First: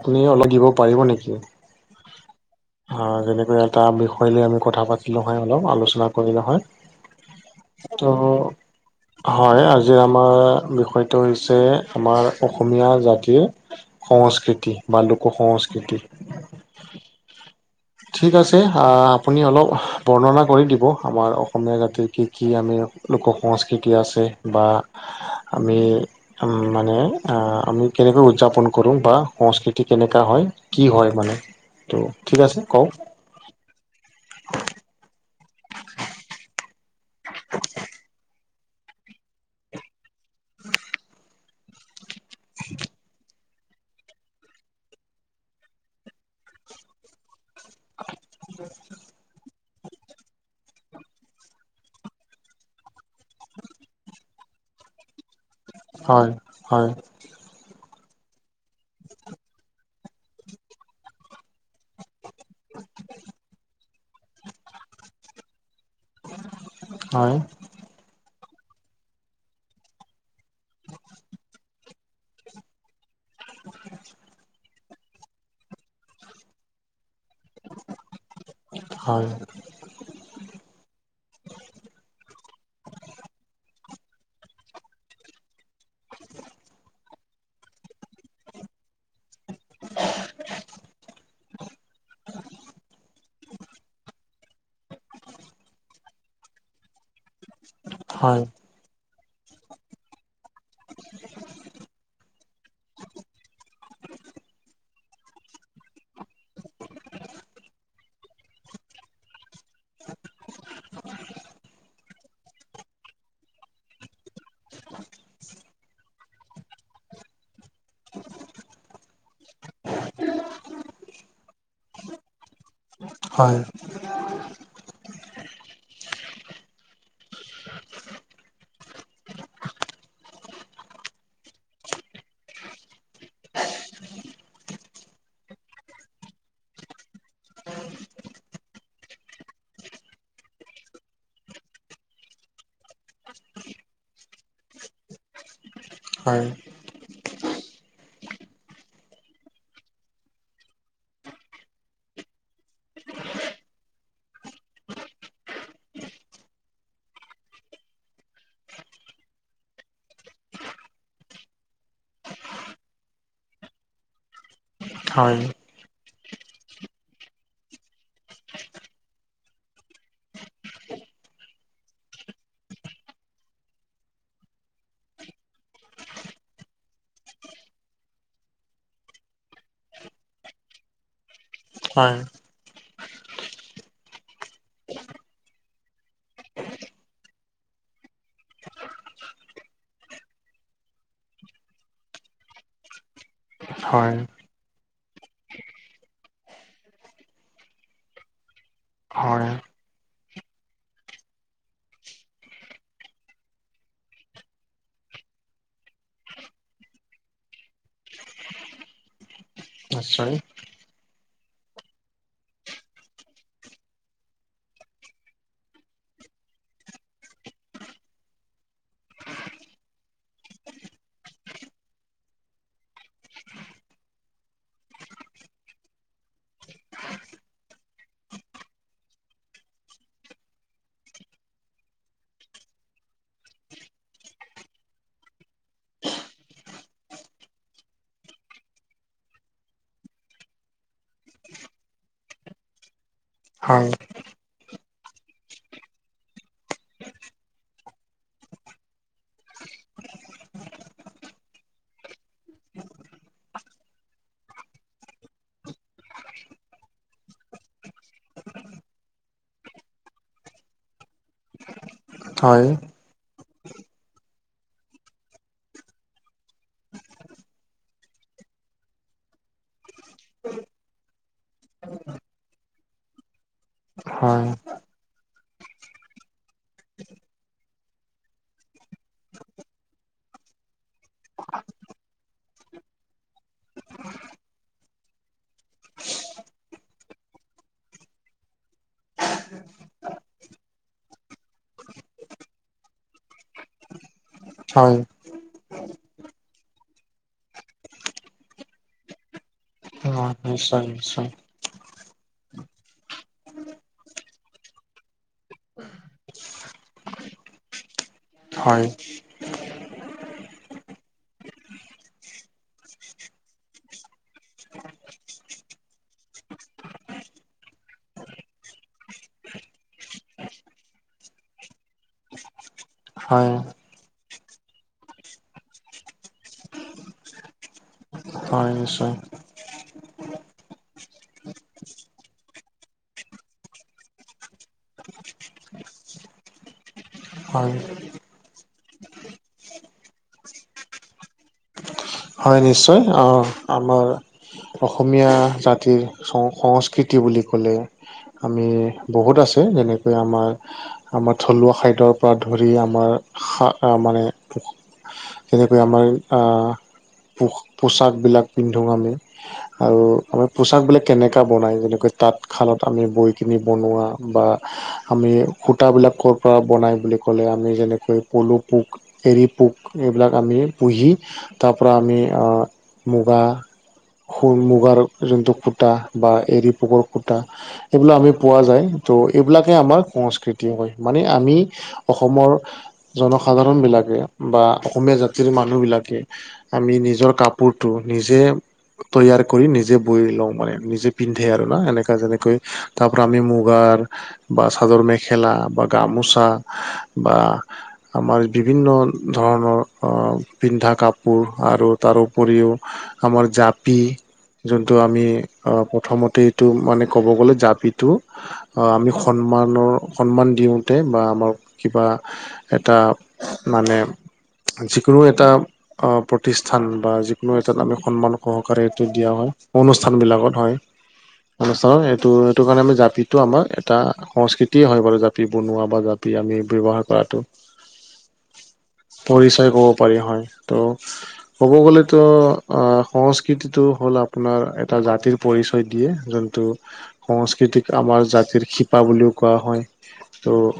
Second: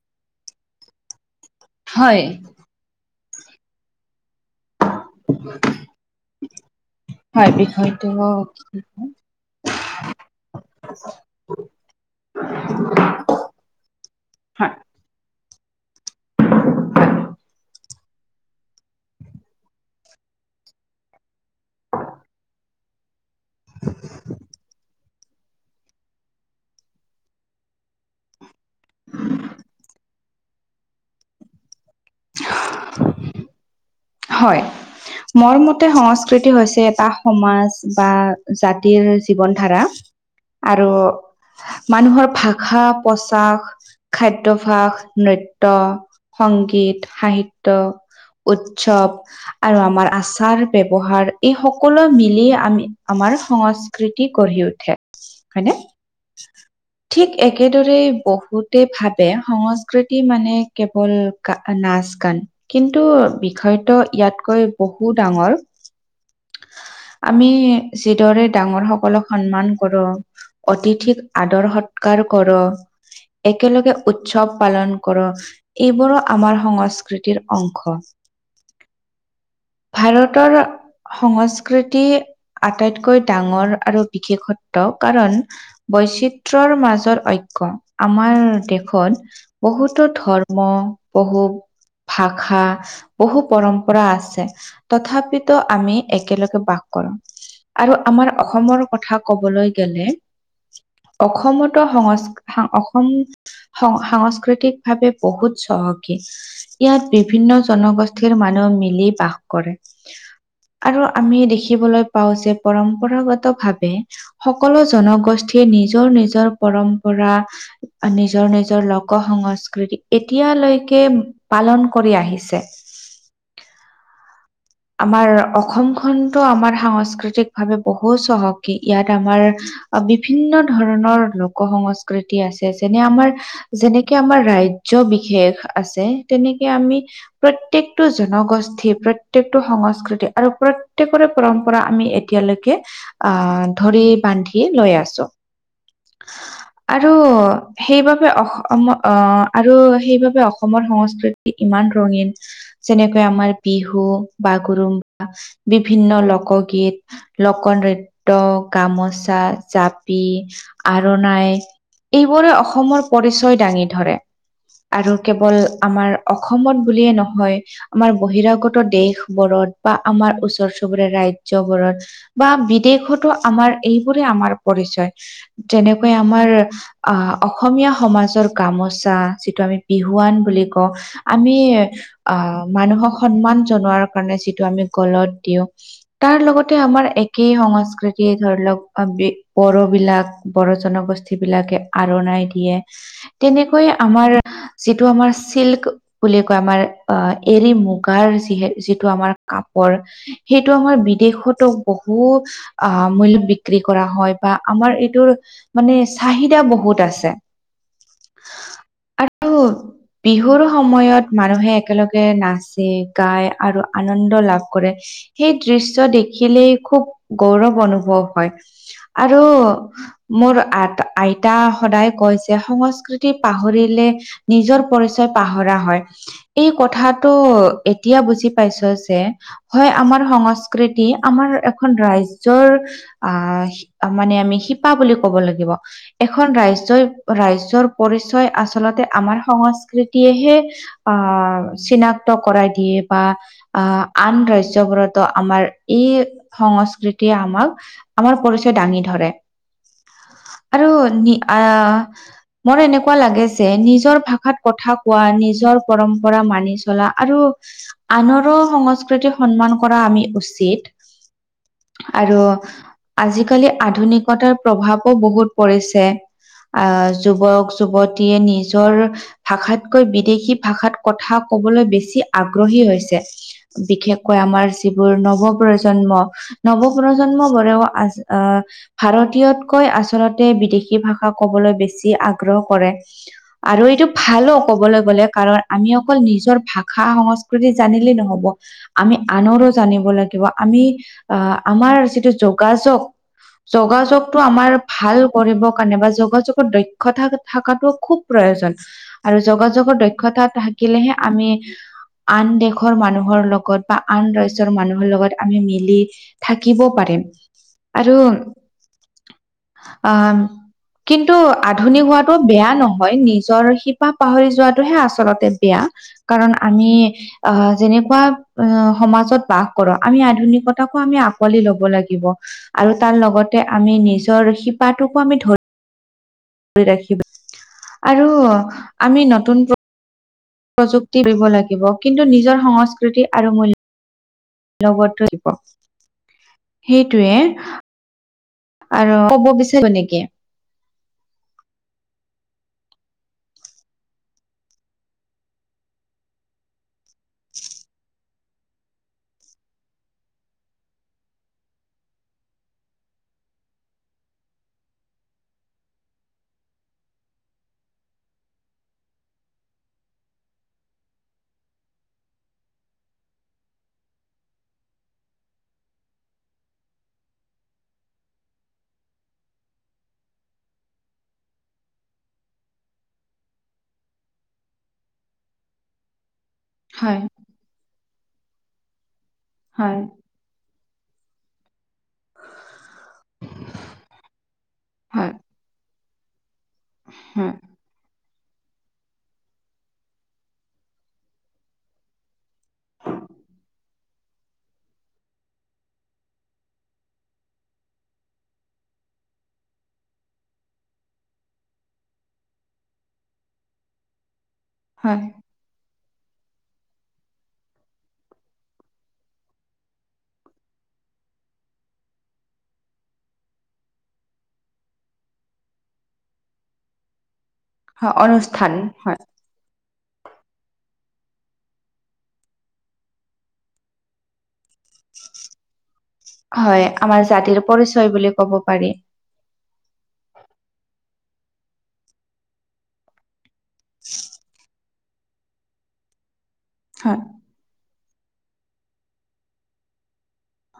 আপুনি অলপ দিব পাৰিব নেকি? হয়। হয়, যেনেকুৱা এটা বিষয় লৈ আমি কথা পা [inaudible] অলপ আলোচনা কৰিলো হয় হয় ত' বিষয়টো হয়, আজিৰ আমাৰ বিষয়টো হৈছে আমাৰ অসমীয়া জাতিৰ হয় সংস্কৃতি বা লোক সংস্কৃতি। ঠিক আছে, আ আপুনি অলপ বৰ্ণনা কৰি দিব আমাৰ অসমীয়া জাতিৰ কি কি আমি লোক সংস্কৃতি আছে বা আমি মানে আমি কেনেকৈ উদযাপন কৰোঁ বা সংস্কৃতি কেনেকুৱা হয় কি হয় মানে ত' ঠিক আছে কওঁ। হয় মোৰ মতে সংস্কৃতি হৈছে এটা সমাজ বা জাতিৰ জীৱন ধাৰা। আৰু মানুহৰ ভাষা পচাস খাদ্যভাস, নৃত্যয়, সংগীত, সাহিত্য ৱ আৰু আমাৰ আচাৰ ব্যৱহাৰ এই সকলো মিলি আমি আমাৰ সংস্কৃতি গঢ়ি উঠে হয়নে। হয় হয়। ঠিক একেদৰে বহুতে ভাবে সংস্কৃতি মানে কেৱল নাচ গান কিন্তু বিষয়ত ইয়াতকৈ বহু ডাঙৰ হয় আমি যিদৰে ডাঙৰ সকলক সন্মান কৰোঁ। অতিথিক আদৰ সৎকাৰ কৰ একেলগে উৎসৱ পালন কৰ এইবোৰো আমাৰ সংস্কৃতিৰ অংশ হয়। ভাৰতৰ সংস্কৃতি আটাইতকৈ ডাঙৰ আৰু বিশেষত্ব কাৰণ বৈচিত্ৰৰ মাজত ঐক্য আমাৰ দেশত বহুতো ধৰ্ম বহুত ভাষা বহু পৰম্পৰা আছে তথাপিতো আমি একেলগে বাস কৰোঁ। আৰু আমাৰ হয় অসমৰ কথা কবলৈ গ'লে। অসমতো সংস্থা অসম সাংস্কৃতিক ভাৱে বহুত চহকী। ইয়াত বিভিন্ন জনগোষ্ঠী পাঠিৰ মানুহ মিলি বাস কৰে। আৰু আমি দেখিবলৈ পাওঁ যে পৰম্পৰাগত ভাৱে সকলো জনগোষ্ঠীয়ে নিজৰ নিজৰ পৰম্পৰা নিজৰ নিজৰ লোক সংস্কৃতি এতিয়ালৈকে পালন কৰি আহিছে। হয়। আমাৰ অসমখনতো আমাৰ সাংস্কৃতিক ভাৱে বহু চহকী। ইয়াত আমাৰ বিভিন্ন ধৰণৰ লোক সংস্কৃতি আছে। যেনে আমাৰ যেনেকে আমাৰ ৰাজ্য বিশেষ আছে। তেনেকে আমি প্ৰত্যেকটো জনগোষ্ঠীৰ প্ৰ প্ৰত্যকটো সংস্কৃতি আৰু প্ৰত্যকৰে পৰম্পৰা আমি এতিয়ালৈকে আহ ধৰি বান্ধি লৈ আছোঁ। হয়। আৰু সেইবাবে অ অ আৰু সেইবাবে অসমৰ সংস্কৃতি ইমান ৰঙীন যেনেকৈ আমাৰ বিহু বাগৰুম্ব বিভিন্ন লোকগীত। লোক নৃত্য, গামোচা, জাপি, আৰণাই। এইবোৰে অসমৰ পৰিচয় দাঙি ধৰে। আৰু হয় কেৱল আমাৰ অসমত বুলিয়ে নহয় আমাৰ বহিৰাগত দেশ বোৰৰত বা আমাৰ ওচৰ চুবুৰীয়া ৰাজ্যয়বোৰত বা বিদেশতো আমাৰ এইবোৰে আমাৰ পৰিচয়। যেনেকৈ আমাৰ আহ অসমীয়া সমাজৰ গামোচা। যিটো আমি বিহুৱান বুলি কওঁ। আমি, হয় আঁ মানুহক সন্মান জনোৱাৰ কাৰণে, যিটো আমি গলত দিওঁ, তাৰ লগতে, আমাৰ একেই সংস্কৃতি ধৰি লওঁক, বড়ো বিলাক। বড়ো জনগোষ্ঠী বিলাকে আৰোণাই দিয়ে। তেনেকৈয়ে, হয় আমাৰ যিটো আমাৰ, চিল্ক বুলি কয়, আমাৰ আঁ এৰি- মুগাৰ, যি-যি টো আমাৰ হয় কাপোৰ, সেইটো আমাৰ বিদেশতো, বহু আঁ মূল্য বিক্ৰী কৰা হয়। বা আমাৰ এইটোৰ মানে, চাহিদা বহুত আছে। [unintelligible] আৰু নিশ্চয় বিহুৰ সময়ত, মানুহে একেলগে নাচে, গায় আৰু আনন্দ লাভ কৰে। সেই দৃশ্য দেখিলেই, খুউব গৌৰৱ অনুভৱ হয়। আৰু মোৰ আ-আইতা সদায় কৈ যে, সংস্কৃতি পাহৰিলে নিজৰ পৰিচয় পাহৰা হয়। এই, কথাটো এতিয়া, বুজি পাইছোঁ যে, হয়! আমাৰ সংস্কৃতি, আমাৰ এখন ৰাজ্যৰ আঁ মানে, আমি শিপা বুলি ক'ব লাগিব। এখন ৰাজ্যই, ৰাজ্যৰ পৰিচয় আচলতে, আমাৰ সংস্কৃতিয়েহে আঁ চিনাক্ত কৰাই দিয়ে বা হয় আঁ আন ৰাজ্যবোৰতো, আমাৰ এই সংস্কৃতিয়ে আমাক, আমাৰ পৰিচয় দাঙি ধৰে। আৰু আঁ মোৰ এনেকুৱা লাগে যে, নিজৰ ভাষাত কথা কোৱা, নিজৰ পৰম্পৰা মানি চলা আৰু আনৰ ৰো সংস্কৃতি সন্মান কৰা, আমি উচিত। আৰু হয় আজিকালি, আধুনিকতাৰ প্ৰভাৱো বহুত পৰিছে। আঁ যুৱক-যুৱতীয়ে নিজৰ ভাষাতকৈ, বিদেশী ভাষাত কথা ক'বলৈ, বেছি আগ্ৰহী হৈছে। বিশেষকৈ, হয় আমাৰ যিবোৰ নৱ-প্ৰজন্ম। নৱ-প্ৰজন্মবোৰেও আছে, আঁ ভাৰতীয়তকৈ আচলতে, বিদেশী ভাষা ক'বলৈ বেছি আগ্ৰহ কৰে। আৰু এইটো ভালো, ক'বলৈ গলে, কাৰণ আমি অকল নিজৰ ভাষা-সংস্কৃতি জানিলেই নহ নহ'ব। আমি আনৰো জানিব লাগিব, আমি আঁ আমাৰ যিটো যোগাযোগ, যোগাযোগটো আমাৰ, ভাল কৰিব কাৰণে বা যোগাযোগৰ দক্ষতা থকাটো খুউব প্ৰয়োজন। আৰু যোগাযোগৰ দক্ষ হয় দক্ষতা নিশ্চয় থাকিলেহে, নিশ্চয় আমি আন দেশৰ মানুহ মানুহৰ লগত বা আন ৰাজ্য মানুহৰ লগত, আমি মিলি থাকিব পাৰিম। আৰু হয়! আঁ কিন্তু, আধুনিক হোৱাটো বেয়া নহয়। নিজৰ শিপা পাহৰি যোৱাটোহে, আচলতে বেয়া। কাৰণ, আমি অ'! যেনে- কুৱা সমাজত বাস কৰোঁ। আমি, আধুনিকতাকো আমি, আঁকোৱালি ল'ব লাগিব। আৰু তাৰ হয় লগতে, আমি নিজৰ শিপাটোকো আমি ধৰি ধৰি ৰাখি আৰু হয় নিশ্চয় আমি নতুন প্ৰ- প্ৰযুক্তি কৰিব লাগিব। কিন্তু, নিজৰ সংস্কৃতি আৰু মূল্য লগত আহিব, সেইটোৱে। হয় আৰু ক'ব বিচাৰিব নেকি? হয়, নিশ্চয়! অ' আমাৰ। অসমীয়া জাতিৰ সং সংস্কৃতি বুলি ক'লে আমি বহুত আছে। যেনেকৈ আমাৰ আমাৰ থলুৱা খাদ্য পৰা ধৰি আমাৰ মানে যেনেকৈ আমাৰ। পোছাকবিলাক পিন্ধো আমি। আৰু আমাৰ পোচাক বিলাক কেনেকৈ বনাই যেনেকৈ তাত। খালত আমি বৈ কিনি বনোৱা বা আমি সূতাবিলাক ক'ৰ পৰা বনাই বুলি ক'লে, আমি যেনেকৈ পলু পোক, এৰী পোক এইবিলাক আমি পুহি তাৰ পৰা আমি মুগা স মুগাৰ যোনটো ফুটা বা এৰি পোক হয় খুটা এইবিলাক আমি পোৱা যায়। ত' এইবিলাকে হয় আমাৰ সংস্কৃতি। হয় মানে আমি। অসমৰ জনসাধাৰণ বিলাকে বা অসমীয়া হয় জাতিৰ মানুহ বিলাকে আমি নিজৰ হয় কাপোৰটো নিজে তৈয়াৰ কৰি নিজে বৈ লওঁ মানে। নিজে পিন্ধে আৰু না এনেকা যেনেকৈ তাৰ পৰা আমি মুগাৰ বা চাদৰ মেখেলা বা গামোচা বা আমাৰ বিভিন্ন ধৰণৰ অ পিন্ধা কাপ- কাপোৰ আৰু তাৰ উপৰিও আমাৰ জাপি যোনটো, হয় আমি অ প্ৰথমতে এইটো মানে ক'ব গ'লে জাপিটো আহ আমি সন্মানৰ সন্মান দিওঁতে বা আমাক কিবা এটা মানে যিকোনো এটা প্ৰতিষ্ঠান বা যিকোনো এটাত আমি হয় সন্মান অনুষ্ঠান সহকাৰে এইটো দিয়া হয়। অনুষ্ঠানবিলাকত হয়। অনুষ্ঠানৰ এইটো সেইটো কাৰণে আমি জাপি আমাৰ এটা সংস্কৃতিয়ে হয় বাৰু জাপি বনোৱা বা জাপি আমি হয় ব্যৱহাৰ আমাৰ কৰাটো জাতিৰ পৰিচয় বুলি ক'ব পাৰি। পৰিচয় ক'ব পাৰি হয়। ক'ব গ'লেতো অ সংস্কৃতিটো হ'ল আপোনাৰ এটা জাতিৰ পৰিচয় দিয়ে যোনটো। হয়। সংস্কৃতিক আমাৰ জাতিৰ শিপা বুলিও কোৱা হয়।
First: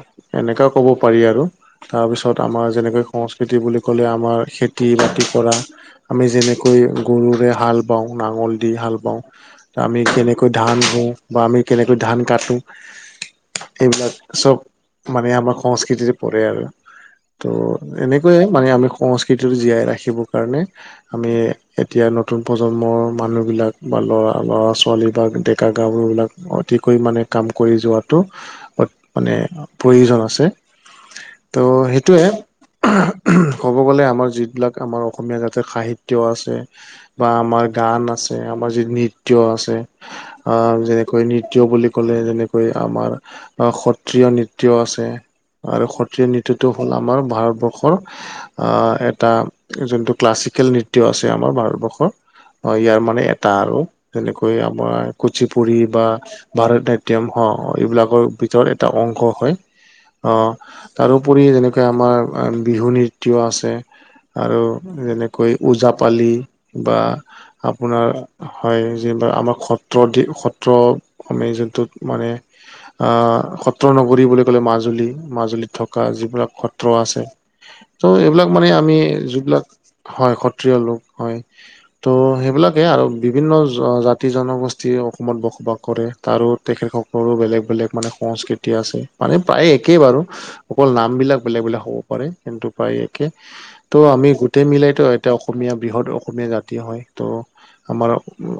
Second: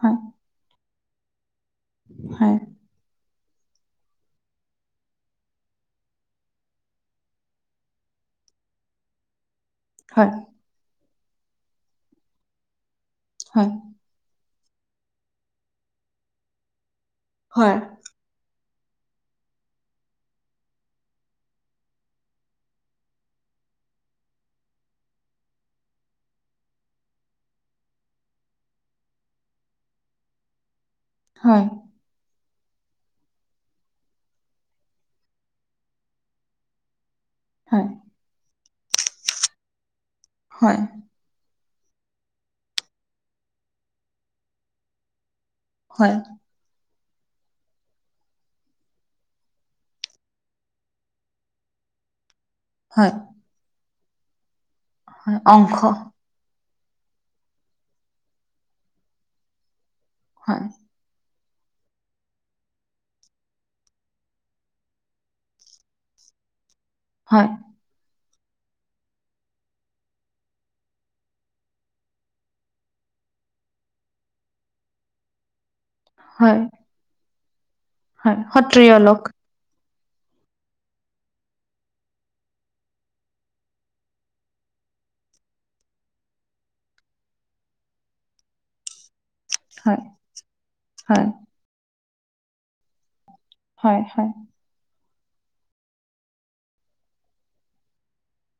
হয় এনেকাও ক'ব পাৰি আৰু। তাৰপিছত হয় আমাৰ যেনেকৈ সংস্কৃতি বুলি ক'লে আমাৰ খেতি বাতি কৰা। আমি যেনেকৈ গৰুৰে হাল বাওঁ নাঙল দি হাল বাওঁ। আমি কেনেকৈ ধান ৰোঁ বা আমি কেনেকৈ ধান কাটো। হয়। এইবিলাক চব মানে আমাৰ সংস্কৃতিত পৰে আৰু। ত' হয় এনে সেইটোৱেই মানে, আমি সংস্কৃতিটো জীয়াই ৰাখিবৰ কাৰণে। আমি এতিয়া নতুন প্ৰজন্মৰ মানুহবিলাক, বা ল'ৰা, ল'ৰা-ছোৱালী বা ডেকা-গাভৰুবিলাক অতিকৈ মানে কাম কৰি যোৱাটো অত মানে প্ৰয়োজন আছে। ত', হয় সেইটোৱে, ক'ব গ'লে আমাৰ যিবিলাক আমাৰ অসমীয়া জাতিৰ সাহিত্য আছে, বা আমাৰ হয় গান আছে। আমাৰ যি নৃত্য আছে। আ, হয় হয় যেনে কৈ নৃত্য বুলি ক'লে, যেনেকৈ আমাৰ সত্ৰিয় নৃত্য আছে। আৰু হয় সত্ৰীয়া নৃত্যটো হ'ল, আমাৰ ভাৰতবৰ্ষৰ আহ, এক তা যোনটো ক্লাছিকেল নৃত্য আছে আমাৰ ভাৰতবৰ্ষৰ, ইয়াৰ হয় মানে এটা আৰু। তেনেকৈ আমাৰ হয় কুচিপুড়ি অংশ বা ভাৰত নাট্যম অ', এইবিলাকৰ ভিতৰত এটা অংশ হয়। হয় অ' তাৰোপৰি যেনেকৈ আমাৰ আ, বিহু নৃত্য আছে আৰু যেনেকৈ ওজাপালি বা হয় আপোনাৰ হয় যিবিলাক আমাক সত্ৰ দি সত্ৰ আমি যোনটোত মানে আহ, সত্ৰ নগৰী বুলি ক'লে মাজুলী। মাজুলীত থকা যিবিলাক হয় সত্ৰ আছে ত', হয় এইবিলাক মানে, সত্ৰিয় আমি লোক যিবিলাক হয়, সত্ৰিয় লোক হয় ত', সেইবিলাকে আৰু, বিভিন্ন জ, জাতি জনগোষ্ঠী অসমত বসবাস কৰে। আৰু তেখেতসকলৰো বেলেগ বেলেগ মানে সংস্কৃতি আছে। মানে প্ৰায়ে হয় একেই বাৰু, অকল হয় নামবিলাক বেলেগ বেলেগ হ'ব পাৰে। কিন্তু প্ৰায় একে ত', হয় আমি হয় গোটেই মিলেইতো এটা অসমীয়া বৃহৎ অসমীয়া জাতি হয়। ত' আমাৰ,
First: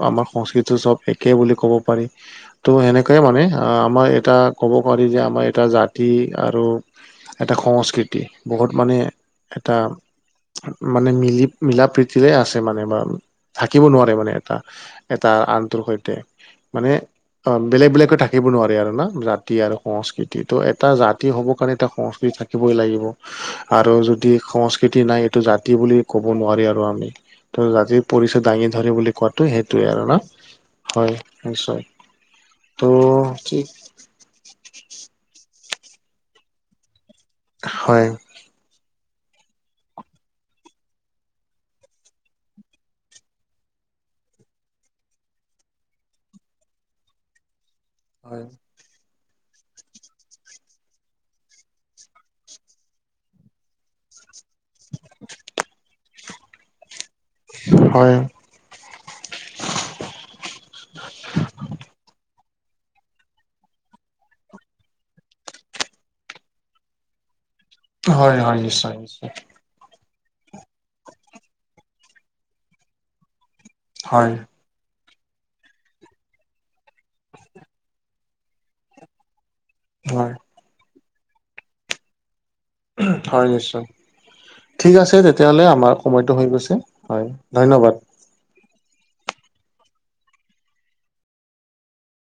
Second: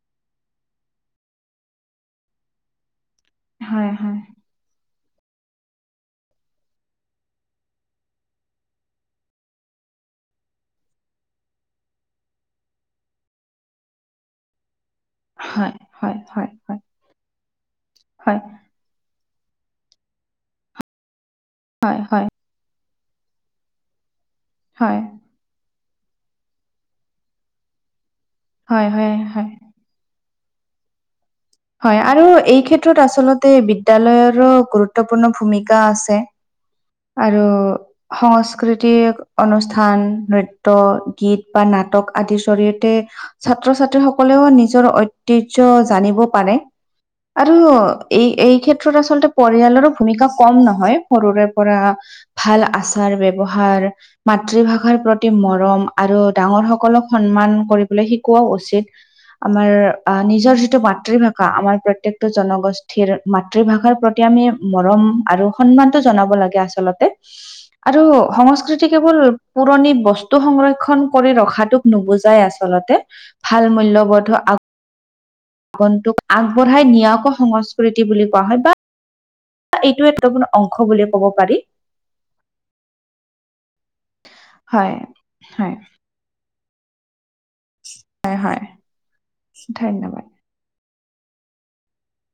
আমাৰ সংস্কৃতি চব একে বুলি ক'ব পাৰি। ত' সেনেকাই মানে আ, হয় আমাৰ হয় এটা ক'ব পাৰি যে, আমাৰ এটা জাতি আৰু এটা সংস্কৃতি, বহুত মানে এটা মানে মিলি, মিলা প্ৰীতিৰে আছে মানে বা। থাকিব নোৱাৰে মানে এটা। এটা হয় আনটোৰ হয় সৈতে। হয় হয় মানে অ', বেলেগ বেলেগকৈ হয় থাকিব নোৱাৰেি আৰু ন! ৰাত জাতি আৰু সংস্কৃতি। ত', এটা জাতি হ'ব কাৰণে এটা হয় হয় হয় সংস্কৃতি থাকিবই লাগিব। আৰু যদি সংস্কৃতি নাই এইটো জাতি বুলি ক'ব নোৱাৰি আৰু আমি। ত', জাতিৰ পৰিচয় দাঙি ধৰি হয় বুলি হয় কোৱাটো, হয় সেইটোয়ে আৰু ন! হয় হয় আৰু এই ত' ক্ষেত্ৰত আচলতে ঠিক বিদ বিদ্যালয়ৰো গুৰুত্বপূৰ্ণ ভূমিকা আছে। আৰু হয় সং সাংস্কৃতিক অনুষ্ঠান নৃত্য, গীত বা নাটক আদিৰ জৰিয়তে ছাত্ৰ-ছাত্ৰী সকলেও নিজৰ ঐতিহ্য জানিব পাৰে। আৰু এই, হয় এই ক্ষেত্ৰত আচলতে পৰিয়ালৰো ভূমিকা কম নহয়। সৰুৰে পৰা ভাল আচাৰ ব্যৱহাৰ মাতৃভাষাৰ প্ৰতি মৰম আৰু ডাঙৰ সকলক সন্মান কৰিবলৈ হয় শিকোৱাও উচিত। আমাৰ আহ, নিজৰ যিটো মাত মাতৃভাষা, আমাৰ প্ৰত্যেকটো জনগোষ্ঠীৰ মাতৃভাষাৰ প্ৰতি আমি মৰম আৰু সন্মানটো জনাব লাগে আচলতে। আৰু হয় হয় সংস্কৃতি নিশ্চয় কেৱল নিশ্চয় পুৰণি বস্তু সংৰক্ষন কৰি ৰখাটোক নুবুজাই আচলতে। ভাল মূল্যবোধ হয় আ আগন্তোক আগবঢ়াই নিয়াকৈ সংস্কৃতি বুলি কোৱা হয়। বা এইটো হয় [unintelligible] অংশ বুলিয়ে ক'ব পাৰি। হয় নিশ্চয়। ঠিক হয় আছে, তেতিয়াহলে হয় আমাৰ সময়টো হৈ গৈছে। হয়। ধন্যবাদ। হয়, হয়। ধন্যবাদ।